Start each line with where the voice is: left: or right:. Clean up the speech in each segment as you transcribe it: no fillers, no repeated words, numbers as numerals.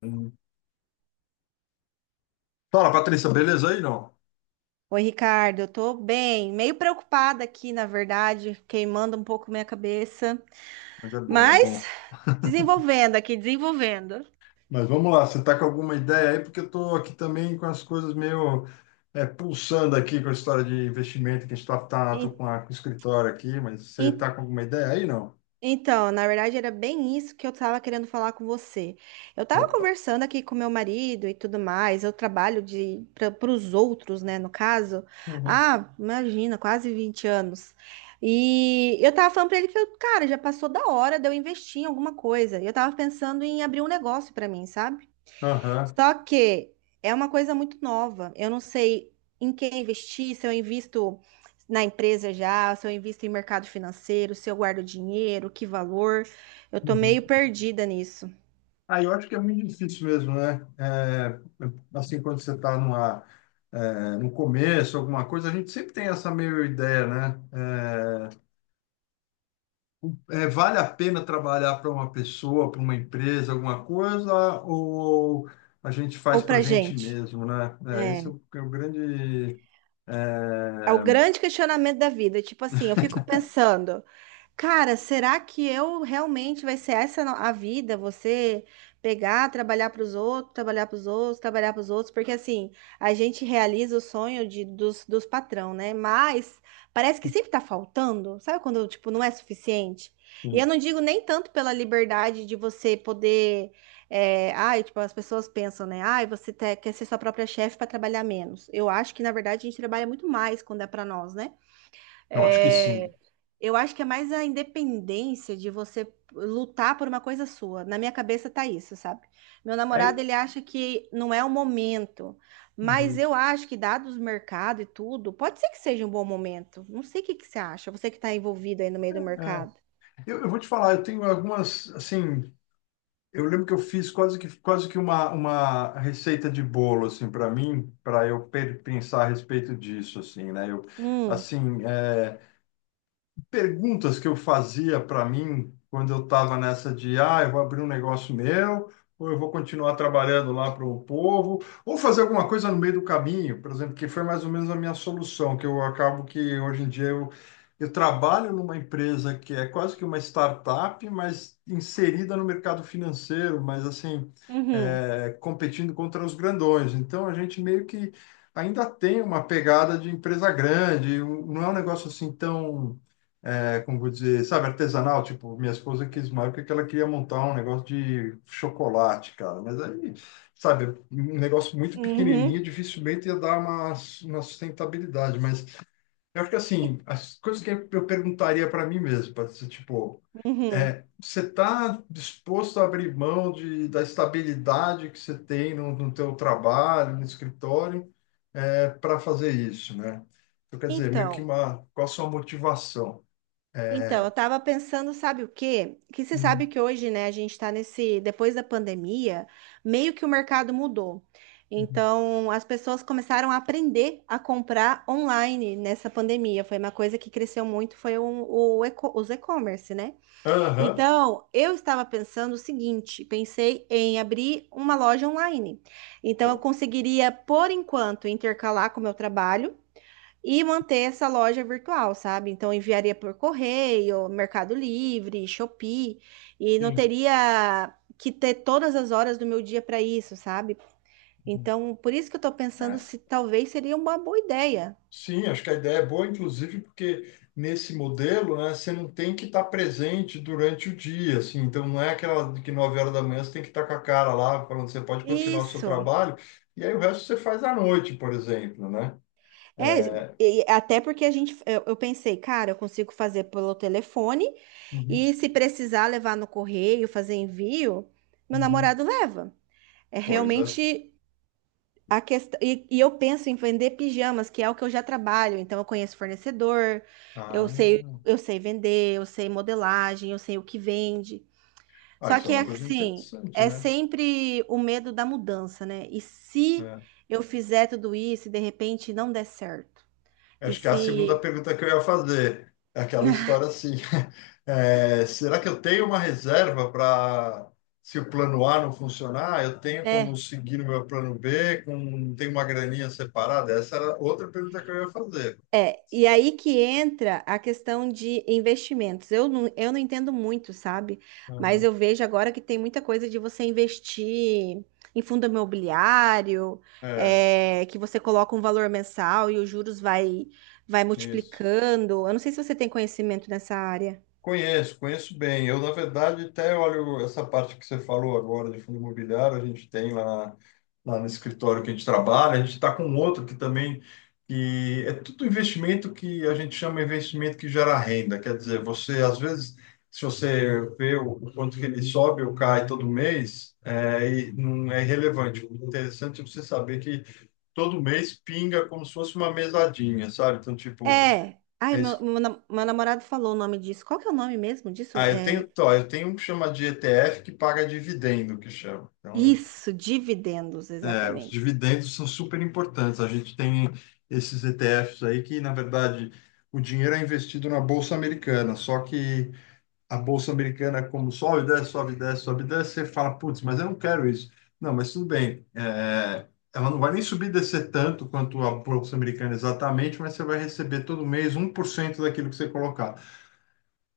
left: Hum. Fala, Patrícia, beleza aí? Não,
right: Oi, Ricardo, eu tô bem, meio preocupada aqui, na verdade, queimando um pouco minha cabeça,
left: mas é bom, é bom.
right: mas desenvolvendo aqui, desenvolvendo.
left: Mas vamos lá, você tá com alguma ideia aí? Porque eu tô aqui também com as coisas meio pulsando aqui com a história de investimento que a gente tô
right: En-
left: com, a, com o escritório aqui, mas você
right: en-
left: tá com alguma ideia aí? Não.
right: Então, na verdade, era bem isso que eu estava querendo falar com você. Eu estava
left: Opa.
right: conversando aqui com meu marido e tudo mais, eu trabalho de para os outros, né, no caso.
left: Uhum.
right: Ah, imagina, quase 20 anos. E eu tava falando para ele que, eu, cara, já passou da hora de eu investir em alguma coisa. E eu tava pensando em abrir um negócio para mim, sabe?
left: Aham.
right: Só que é uma coisa muito nova. Eu não sei em quem investir, se eu invisto na empresa já, se eu invisto em mercado financeiro, se eu guardo dinheiro, que valor. Eu tô meio
left: Uhum.
right: perdida nisso.
left: Ah, eu acho que é muito difícil mesmo, né? Assim, quando você está numa, no começo, alguma coisa, a gente sempre tem essa meio ideia, né? Vale a pena trabalhar para uma pessoa, para uma empresa, alguma coisa, ou a gente faz
right: Ou
left: para a
right: pra
left: gente
right: gente.
left: mesmo, né? É, esse é
right: É.
left: o, é o grande.
right: É o
left: é,
right: grande questionamento da vida. Tipo assim, eu fico pensando, cara, será que eu realmente vai ser essa a vida? Você pegar, trabalhar para os outros, trabalhar para os outros, trabalhar para os outros, porque assim, a gente realiza o sonho dos patrão, né? Mas parece que sempre tá faltando, sabe quando, tipo, não é suficiente? E eu
left: sim.
right: não digo nem tanto pela liberdade de você poder. É, ai, tipo, as pessoas pensam, né? Ai, você quer ser sua própria chefe para trabalhar menos. Eu acho que, na verdade, a gente trabalha muito mais quando é para nós, né?
left: Eu acho que sim.
right: É, eu acho que é mais a independência de você lutar por uma coisa sua. Na minha cabeça tá isso, sabe? Meu
left: É,
right: namorado, ele acha que não é o momento, mas
left: uhum.
right: eu acho que, dados o mercado e tudo, pode ser que seja um bom momento. Não sei o que que você acha, você que tá envolvido aí no meio do
left: É,
right: mercado.
left: eu, vou te falar, eu tenho algumas, assim, eu lembro que eu fiz quase que uma receita de bolo, assim, para mim, para eu pe- pensar a respeito disso, assim, né? Eu,
right: Hum,
left: assim, perguntas que eu fazia para mim quando eu estava nessa de, ah, eu vou abrir um negócio meu, ou eu vou continuar trabalhando lá para o povo, ou fazer alguma coisa no meio do caminho, por exemplo, que foi mais ou menos a minha solução, que eu acabo que hoje em dia eu trabalho numa empresa que é quase que uma startup, mas inserida no mercado financeiro, mas assim,
right: uhum,
left: competindo contra os grandões. Então a gente meio que ainda tem uma pegada de empresa grande, um- não é um negócio assim tão como vou dizer, sabe, artesanal, tipo, minha esposa quis uma época que ela queria montar um negócio de chocolate, cara, mas aí, sabe, um negócio muito pequenininho,
right: uhum,
left: dificilmente ia dar uma sustentabilidade, mas eu acho que, assim, as coisas que eu perguntaria para mim mesmo, para ser, tipo,
right: uhum.
left: você está disposto a abrir mão de, da estabilidade que você tem no, no teu trabalho, no escritório, para fazer isso, né? Então, quer dizer, meio que
right: Então,
left: uma, qual a sua motivação? É,
right: Então, eu tava pensando, sabe o quê? Que você sabe
left: Hum.
right: que hoje, né, a gente tá nesse, depois da pandemia, meio que o mercado mudou.
left: Uhum.
right: Então, as pessoas começaram a aprender a comprar online nessa pandemia. Foi uma coisa que cresceu muito, foi os e-commerce, né?
left: Aham.
right: Então, eu estava pensando o seguinte, pensei em abrir uma loja online. Então, eu
left: Pô,
right: conseguiria, por enquanto, intercalar com o meu trabalho e manter essa loja virtual, sabe? Então enviaria por correio, Mercado Livre, Shopee, e não
left: sim.
right: teria que ter todas as horas do meu dia para isso, sabe?
left: Uhum.
right: Então, por isso que eu tô pensando
left: É.
right: se talvez seria uma boa ideia.
left: Sim, acho que a ideia é boa, inclusive, porque nesse modelo, né, você não tem que estar presente durante o dia, assim, então não é aquela de que 9 horas da manhã você tem que estar com a cara lá, falando você pode continuar o seu
right: Isso.
left: trabalho, e aí o resto você faz à noite, por exemplo, né? É,
right: É, e até porque a gente, eu pensei, cara, eu consigo fazer pelo telefone
left: uhum,
right: e se precisar levar no correio, fazer envio, meu
left: uhum.
right: namorado leva. É
left: Pois é.
right: realmente a questão, e eu penso em vender pijamas, que é o que eu já trabalho, então eu conheço fornecedor, eu
left: Ah,
right: sei, eu sei vender, eu sei modelagem, eu sei o que vende.
left: ah,
right: Só
left: isso é
right: que é
left: uma coisa
right: assim,
left: interessante,
right: é
left: né?
right: sempre o medo da mudança, né? E se
left: É.
right: eu fizer tudo isso e de repente não der certo? E
left: Acho que é a segunda
right: se,
left: pergunta que eu ia fazer. É aquela história assim. É, será que eu tenho uma reserva para, se o plano A não funcionar, eu tenho como
right: né?
left: seguir o meu plano B, com, tem uma graninha separada? Essa era outra pergunta que eu ia fazer.
right: É, e aí que entra a questão de investimentos. Eu não entendo muito, sabe? Mas
left: Uhum.
right: eu vejo agora que tem muita coisa de você investir em fundo imobiliário,
left: É,
right: é, que você coloca um valor mensal e os juros vai
left: isso.
right: multiplicando. Eu não sei se você tem conhecimento nessa área.
left: Conheço, conheço bem. Eu, na verdade, até olho essa parte que você falou agora de fundo imobiliário, a gente tem lá, lá no escritório que a gente trabalha, a gente está com outro que também que é tudo investimento que a gente chama investimento que gera renda. Quer dizer, você, às vezes, se você vê o quanto que ele sobe ou cai todo mês, é, e não é relevante. O interessante é você saber que todo mês pinga como se fosse uma mesadinha, sabe? Então, tipo,
right: É. Ai, meu namorado falou o nome disso. Qual que é o nome mesmo disso?
left: ah, eu
right: É,
left: tenho, tó, eu tenho um que chama de ETF que paga dividendo, que chama. Então,
right: isso, dividendos,
left: é, os
right: exatamente.
left: dividendos são super importantes. A gente tem esses ETFs aí que, na verdade, o dinheiro é investido na Bolsa Americana. Só que a Bolsa Americana, é como sobe, desce, sobe, desce, sobe, desce, você fala, putz, mas eu não quero isso. Não, mas tudo bem. É, ela não vai nem subir e descer tanto quanto a Bolsa Americana exatamente, mas você vai receber todo mês um por cento daquilo que você colocar.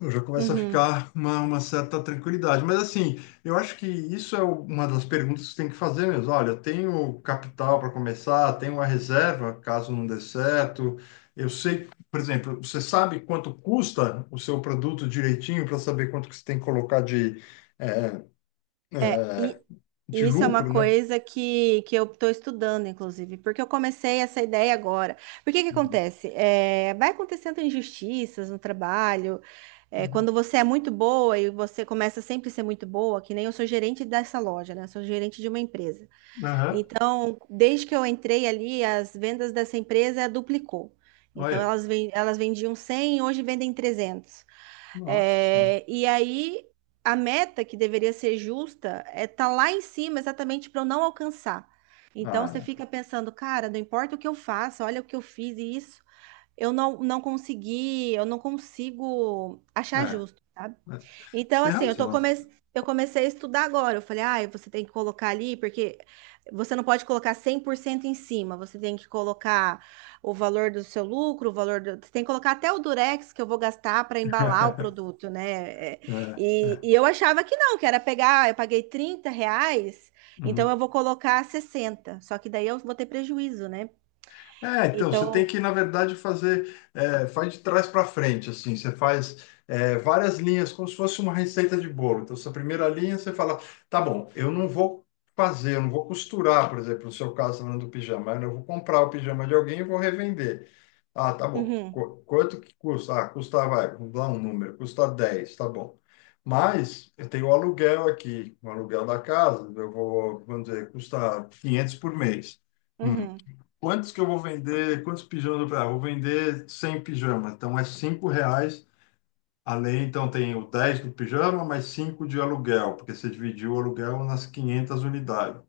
left: Eu já começa a
right: Uhum.
left: ficar uma certa tranquilidade. Mas assim, eu acho que isso é o- uma das perguntas que você tem que fazer mesmo. Olha, eu tenho capital para começar, tenho uma reserva caso não dê certo. Eu sei, por exemplo, você sabe quanto custa o seu produto direitinho para saber quanto que você tem que colocar de, é,
right: É,
left: é,
right: e
left: de
right: e isso é uma
left: lucro, né?
right: coisa que eu estou estudando, inclusive, porque eu comecei essa ideia agora. Porque que
left: Uhum.
right: acontece? É, vai acontecendo injustiças no trabalho. É,
left: Uhum.
right: quando você é muito boa e você começa sempre a ser muito boa, que nem eu sou gerente dessa loja, né? Eu sou gerente de uma empresa.
left: Aham.
right: Então, desde que eu entrei ali, as vendas dessa empresa duplicou. Então,
left: Olha,
right: elas vendiam 100, hoje vendem 300.
left: nossa senhora.
right: É, e aí a meta que deveria ser justa é tá lá em cima exatamente para eu não alcançar. Então você
left: Ah,
right: fica pensando, cara, não importa o que eu faça, olha o que eu fiz e isso, eu não consegui, eu não consigo
left: é.
right: achar justo, sabe?
left: É. Você
right: Então,
left: tem
right: assim,
left: razão.
right: eu comecei a estudar agora. Eu falei, ah, você tem que colocar ali, porque você não pode colocar 100% em cima. Você tem que colocar o valor do seu lucro, o valor do... Você tem que colocar até o Durex que eu vou gastar para embalar o produto, né? É,
left: É,
right: E,
left: é.
right: e eu achava que não, que era pegar: "Ah, eu paguei R$ 30, então
left: Uhum.
right: eu vou colocar 60." Só que daí eu vou ter prejuízo, né?
left: É, então, você tem
right: Então,
left: que, na verdade, fazer, é, faz de trás para frente, assim, você faz várias linhas, como se fosse uma receita de bolo. Então, essa primeira linha, você fala, tá bom, eu não vou fazer, eu não vou costurar, por exemplo, no seu caso, falando do pijama, né, eu vou comprar o pijama de alguém e vou revender. Ah, tá bom,
right: uhum,
left: Qu- quanto que custa? Ah, custa, vai, vamos dar um número, custa 10, tá bom. Mas eu tenho o aluguel aqui, o aluguel da casa, eu vou, vamos dizer, custa 500 por mês. Hum,
right: uhum,
left: quantos que eu vou vender? Quantos pijamas eu vou- ah, vou vender 100 pijamas. Então é 5 reais além. Então tem o 10 do pijama, mais 5 de aluguel, porque você dividiu o aluguel nas 500 unidades.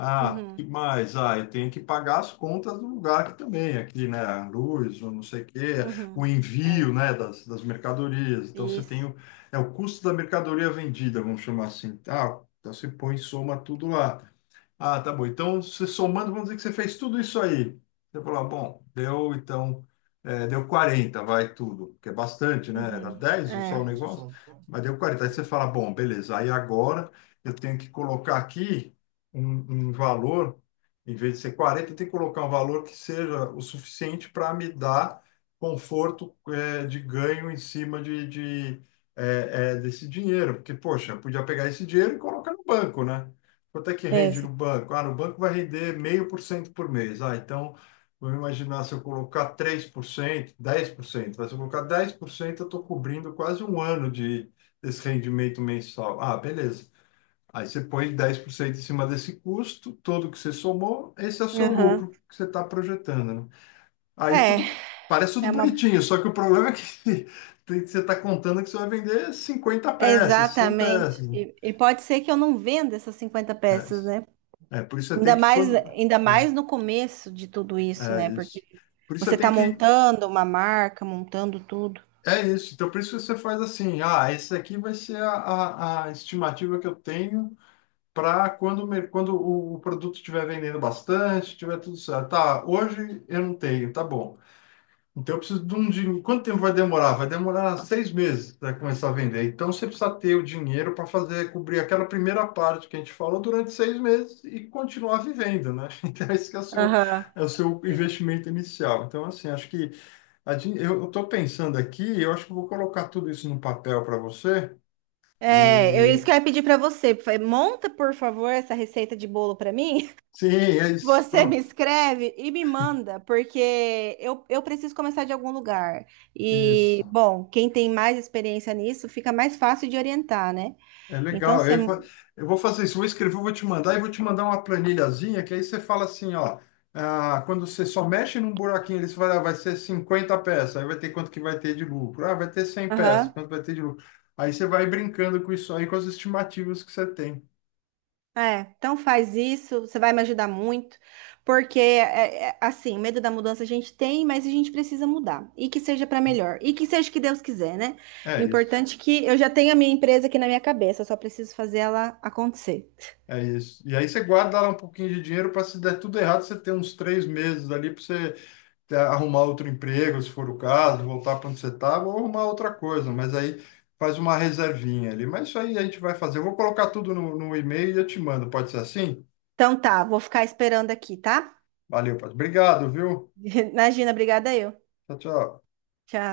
left: Ah, que
right: uhum,
left: mais? Ah, eu tenho que pagar as contas do lugar aqui também, aqui, né? A luz, ou não sei o quê,
right: uhum.
left: o envio,
right: É,
left: né, das, das mercadorias. Então você tem
right: isso.
left: o, é o custo da mercadoria vendida, vamos chamar assim. Ah, então você põe e soma tudo lá. Ah, tá bom. Então, você somando, vamos dizer que você fez tudo isso aí. Você falou, ah, bom, deu então, deu 40, vai tudo, que é bastante, né? Era
right: Uhum,
left: 10 só o
right: é.
left: negócio, mas deu 40. Aí você fala, bom, beleza, aí agora eu tenho que colocar aqui um, um valor, em vez de ser 40, eu tenho que colocar um valor que seja o suficiente para me dar conforto, é, de ganho em cima de, desse dinheiro. Porque, poxa, eu podia pegar esse dinheiro e colocar no banco, né? Quanto é que
right: É.
left: rende no banco? Ah, no banco vai render meio por cento por mês. Ah, então, vamos imaginar se eu colocar 3%, 10%. Mas se eu colocar 10%, eu estou cobrindo quase um ano de, desse rendimento mensal. Ah, beleza. Aí você põe 10% em cima desse custo, todo que você somou, esse é o seu
right: Aham.
left: lucro que você está projetando, né? Aí
right: É,
left: tudo parece tudo
right: é uma.
left: bonitinho, só que o problema é que tem- você está contando que você vai vender 50
right: É
left: peças, 100
right: exatamente.
left: peças. Né?
right: E pode ser que eu não venda essas 50 peças, né?
left: É, é por isso você tem que quando
right: Ainda
left: né?
right: mais no começo de tudo isso,
left: É
right: né?
left: isso.
right: Porque
left: Por isso você
right: você tá
left: tem que.
right: montando uma marca, montando tudo.
left: É isso. Então, por isso você faz assim: ah, esse aqui vai ser a estimativa que eu tenho para quando, o mer- quando o produto estiver vendendo bastante, tiver tudo certo. Tá, hoje eu não tenho, tá bom. Então, eu preciso de um dinheiro. Quanto tempo vai demorar? Vai demorar 6 meses para começar a vender. Então, você precisa ter o dinheiro para fazer, cobrir aquela primeira parte que a gente falou durante 6 meses e continuar vivendo, né? Então, esse que
right: Aham.
left: é o seu investimento inicial. Então, assim, acho que. A gente- eu estou pensando aqui, eu acho que vou colocar tudo isso no papel para você.
right: É, eu isso
left: E
right: que eu ia pedir pra você. Falei: "Monta, por favor, essa receita de bolo pra mim."
left: sim, é isso,
right: Você me
left: pronto.
right: escreve e me manda, porque eu preciso começar de algum lugar. E,
left: Isso.
right: bom, quem tem mais experiência nisso fica mais fácil de orientar, né?
left: É
right: Então,
left: legal.
right: você.
left: Eu, fa- eu vou fazer isso, vou escrever, eu vou te mandar e vou te mandar uma planilhazinha que aí você fala assim, ó, ah, quando você só mexe num buraquinho, eles vai, ah, vai ser 50 peças, aí vai ter quanto que vai ter de lucro. Ah, vai ter 100 peças,
right: Aham.
left: quanto vai ter de lucro. Aí você vai brincando com isso aí, com as estimativas que você tem.
right: É, então faz isso, você vai me ajudar muito, porque, é, assim, o medo da mudança a gente tem, mas a gente precisa mudar. E que seja para melhor. E que seja o que Deus quiser, né? O
left: É isso.
right: importante é que eu já tenho a minha empresa aqui na minha cabeça, eu só preciso fazer ela acontecer.
left: É isso. E aí você guarda lá um pouquinho de dinheiro para se der tudo errado, você ter uns 3 meses ali para você ter- arrumar outro emprego, se for o caso, voltar para onde você estava, ou arrumar outra coisa. Mas aí faz uma reservinha ali. Mas isso aí a gente vai fazer. Eu vou colocar tudo no, no e-mail e eu te mando. Pode ser assim?
right: Então tá, vou ficar esperando aqui, tá?
left: Valeu, pode. Obrigado, viu?
right: Imagina, obrigada eu.
left: Tchau, tchau.
right: Tchau.